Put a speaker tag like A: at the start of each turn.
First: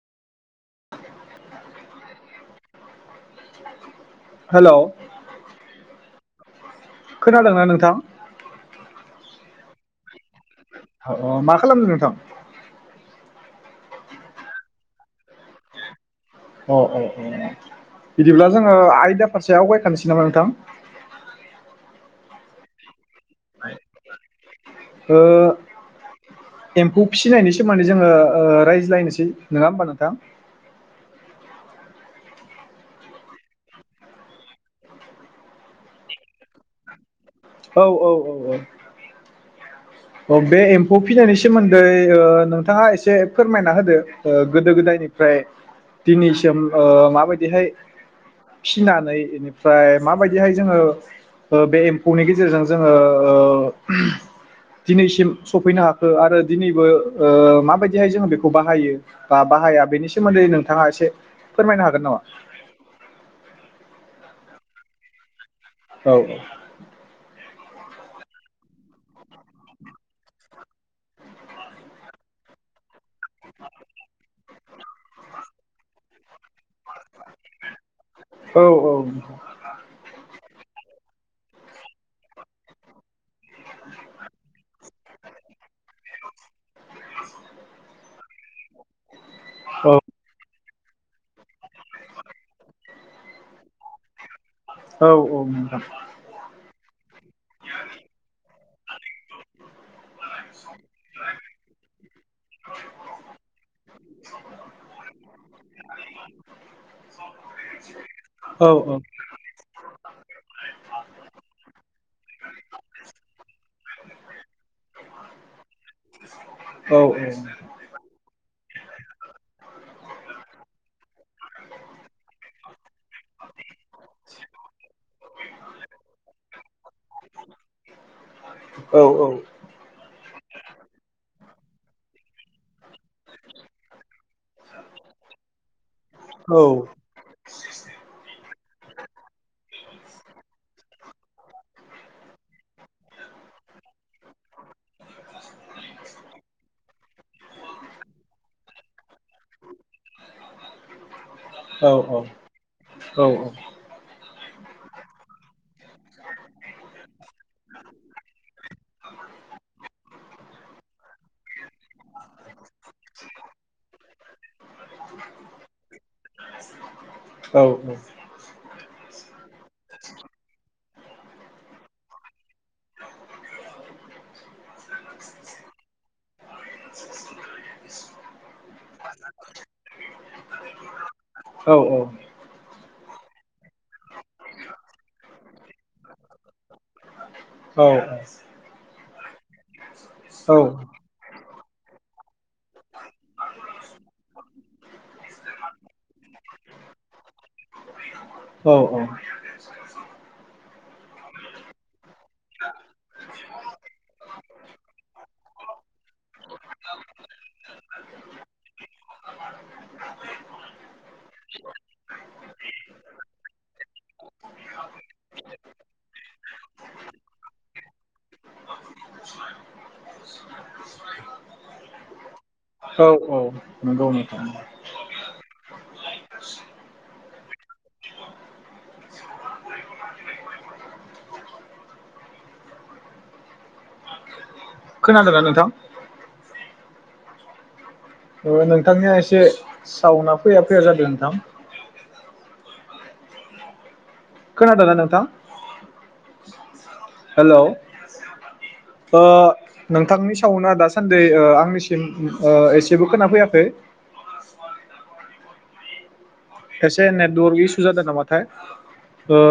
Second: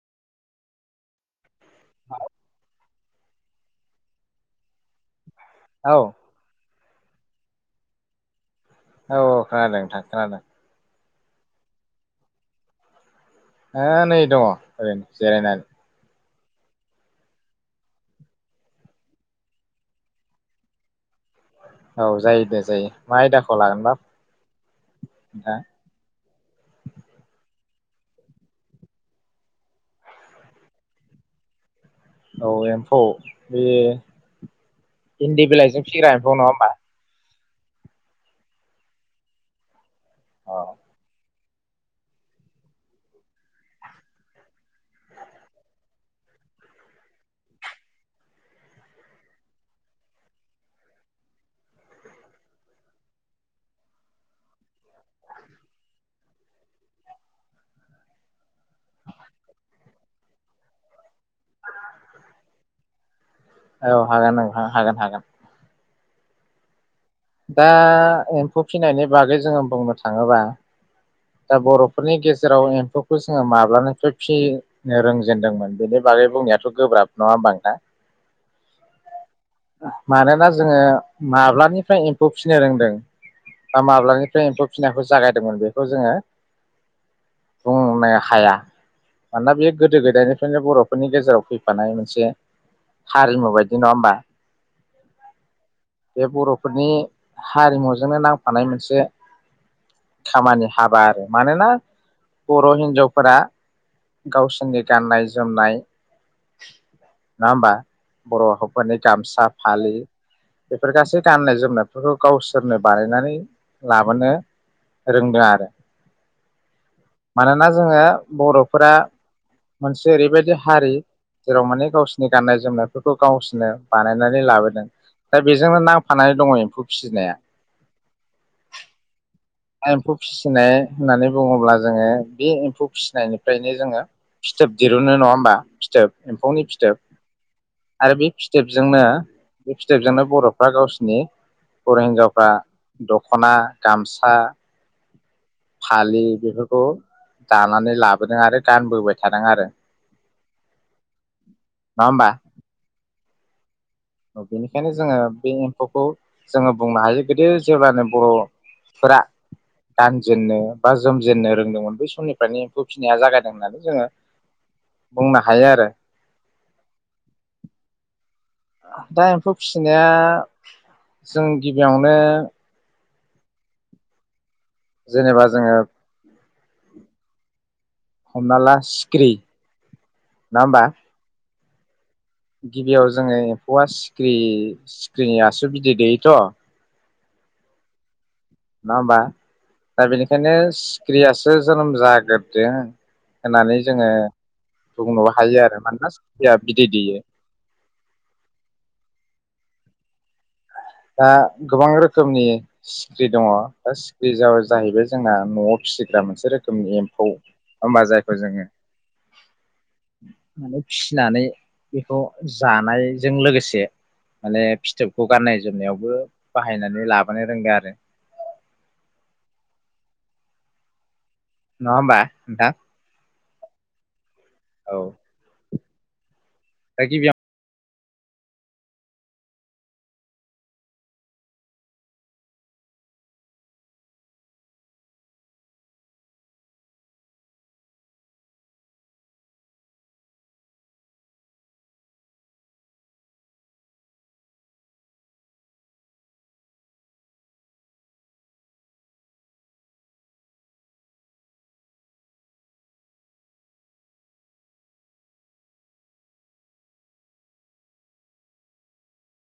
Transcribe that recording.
A: [inaudible]
B: Hello
A: औ
B: खोनादोंना नोंथां
A: औ औ खोनादों नोंथां खोनादों।
B: अ मा खालामदों नोंथां
A: हो नै दङ ओरैनो जिरायनानै
B: अ अ अ बिदिब्ला जोंङो आयदा फारसे आवगायखानोसै नामा नोंथां
A: औ जायो दे जायो। मा आयदाखौ लागोनबा
B: ओ
A: नोंथां
B: एम्फौ फिसिनायनि सोमोन्दै जोंङो रायज्लायनोसै नङा होमबा नोंथां
A: औ एम्फौ बे इन्दि बिलाइजों फिग्रा एम्फौ नङा होमबा
B: औ औ औ औ अ
A: औ
B: बे एम्फौ फिनानै सोमोन्दै ओ नोंथाङा एसे फोरमायना होदो ओ गोदो-गोदायनिफ्राय दिनैसिम ओ माबायदिहाय फिनानै बेनिफ्राय माबायदिहाय ओ जोंङो बे एम्फौनि गेजेरजों जोंङो दिनैसिम सफैनो हाखो आरो दिनैबो माबायदिहाय जोंङो बेखौ बाहायो बा बाहाया बेनि सोमोन्दै नोंथाङा एसे फोरमायनो हागोन नामा।
A: औ हागोन नोंथां हागोन हागोन।
B: औ
A: दा एम्फौ फिसिनायनि बागै जोंङो बुंनो थाङोबा दा बर'फोरनि गेजेराव एम्फौखौ जोंङो माब्लानिफ्राय फिनो रोंजेनदोंमोन बेनि बागै बुंनायाथ' गोब्राब नङा होनबा नोंथां
B: औ नोंथां
A: मानोना जोंङो माब्लानिफ्राय एम्फौ फिसिनो रोंदों बा माब्लानिफ्राय एम्फौ फिसिनायखौ जागायदोंमोन बे खौ जोंङो बुंनो हाया मानोना बे
B: औ
A: गोदो-गोदायनिफ्रायनो बर' फोरनि गेजेराव फैफानाय मोनसे हारिमु बायदि नङा होमबा
B: औ औ नोंथां
A: बे बर'फोरनि हारिमुजोंनो नां फैफानाय मोनसे खामानि आरो मानोना बर' हिनजावफोरा गावसोरनि गाननाय जोमनाय नंङा होमबा
B: औ
A: बर'फोरनि गामसा फालि बेफोर गासै गाननाय जोमनायफोरखौ गावसोरनो बानायनानै लाबोनो रोंदों आरो।
B: औ औ
A: मानोना जोंङो बर'फोरा मोनसे ओरैबायदि हारि जेराव माने गावसोरनि गाननाय जोमनायफोरखौ गावसोरनो बानायनानै लाबोदों दा बेजोंनो नांफानानै दङ एम्फौ फिसिनाया।
B: औ औ
A: एम्फौ फिसिनाय होननानै बुङोब्ला जोंङो बे एम्फौ फिसिनायनिफ्रायनो जोंङो फिथोब दिरुनो नङा होमबा फिथोब एम्फौनि फिथोब आरो बे फिथोबजोंनो बे फिथोबजोंनो बर'फ्रा गावसिनि बर' हिनजावफ्रा दख'ना गामसा फालि बेफोरखौ दानानै लाबोदों आरो गानबोबाय थादों आरो
B: औ
A: नङा
B: औ।
A: होमबा
B: औ औ।
A: बेनिखायनो जोङो बे एम्फौखौ जोङो बुंनो हायो गोदो जेब्लानो बर'फोरा गानजेन्नो बा जोमजेननो रोंदोंमोन बै समनिफ्रायनो एम्फौ फिनाया जागायदों होननानै जोङो बुंनो हायो आरो।
B: औ औ।
A: दा एम्फौ फिसिनाया जों गिबियावनो जेनेबा जोङो हमना ला सिखिरि ना होमबा।
B: औ औ।
A: गिबियाव जोङो एम्फौआ सिख्रि सिख्रिनि आसु बिदै दैयोथ'।
B: औ।
A: नङा हमबा। दा बेनिखायनो
B: औ
A: सिख्रियास। जो जोनोम जाग्रोदों होननानै जोङो बुंनोबो हायो आरो मानोना सिख्रिया बिदै दैयो।
B: औ
A: दा गोबां रोखोमनि सिख्रि दङ दा सिख्रि जा जाहैबाय जोंना न'आव फिसिग्रा मोनसे रोखोमनि एम्फौ हमबा जायखौ जोङो माने फिसिनानै बेखौ जानायजों लोगोसे माने फिथोबखौ गाननाय। जोमनायावबो बाहायनानै लाबोनो रोंदों आरो। नङा हमबा नोंथां।
B: औ औ नंगौ नोंथां
A: औ। दा गिबियाव।
B: खोनादोना नोंथां। ओ नोंथांनिया एसे साउना फैया फैया जादों नोंथां। खोनादोना नोंथां। हेलौ आ नोंथांनि सावना दासान्दि आ आंनिसिम एसेबो खोनाफैयाखै। एसे नेटवर्क इसु जादों नामाथाय आ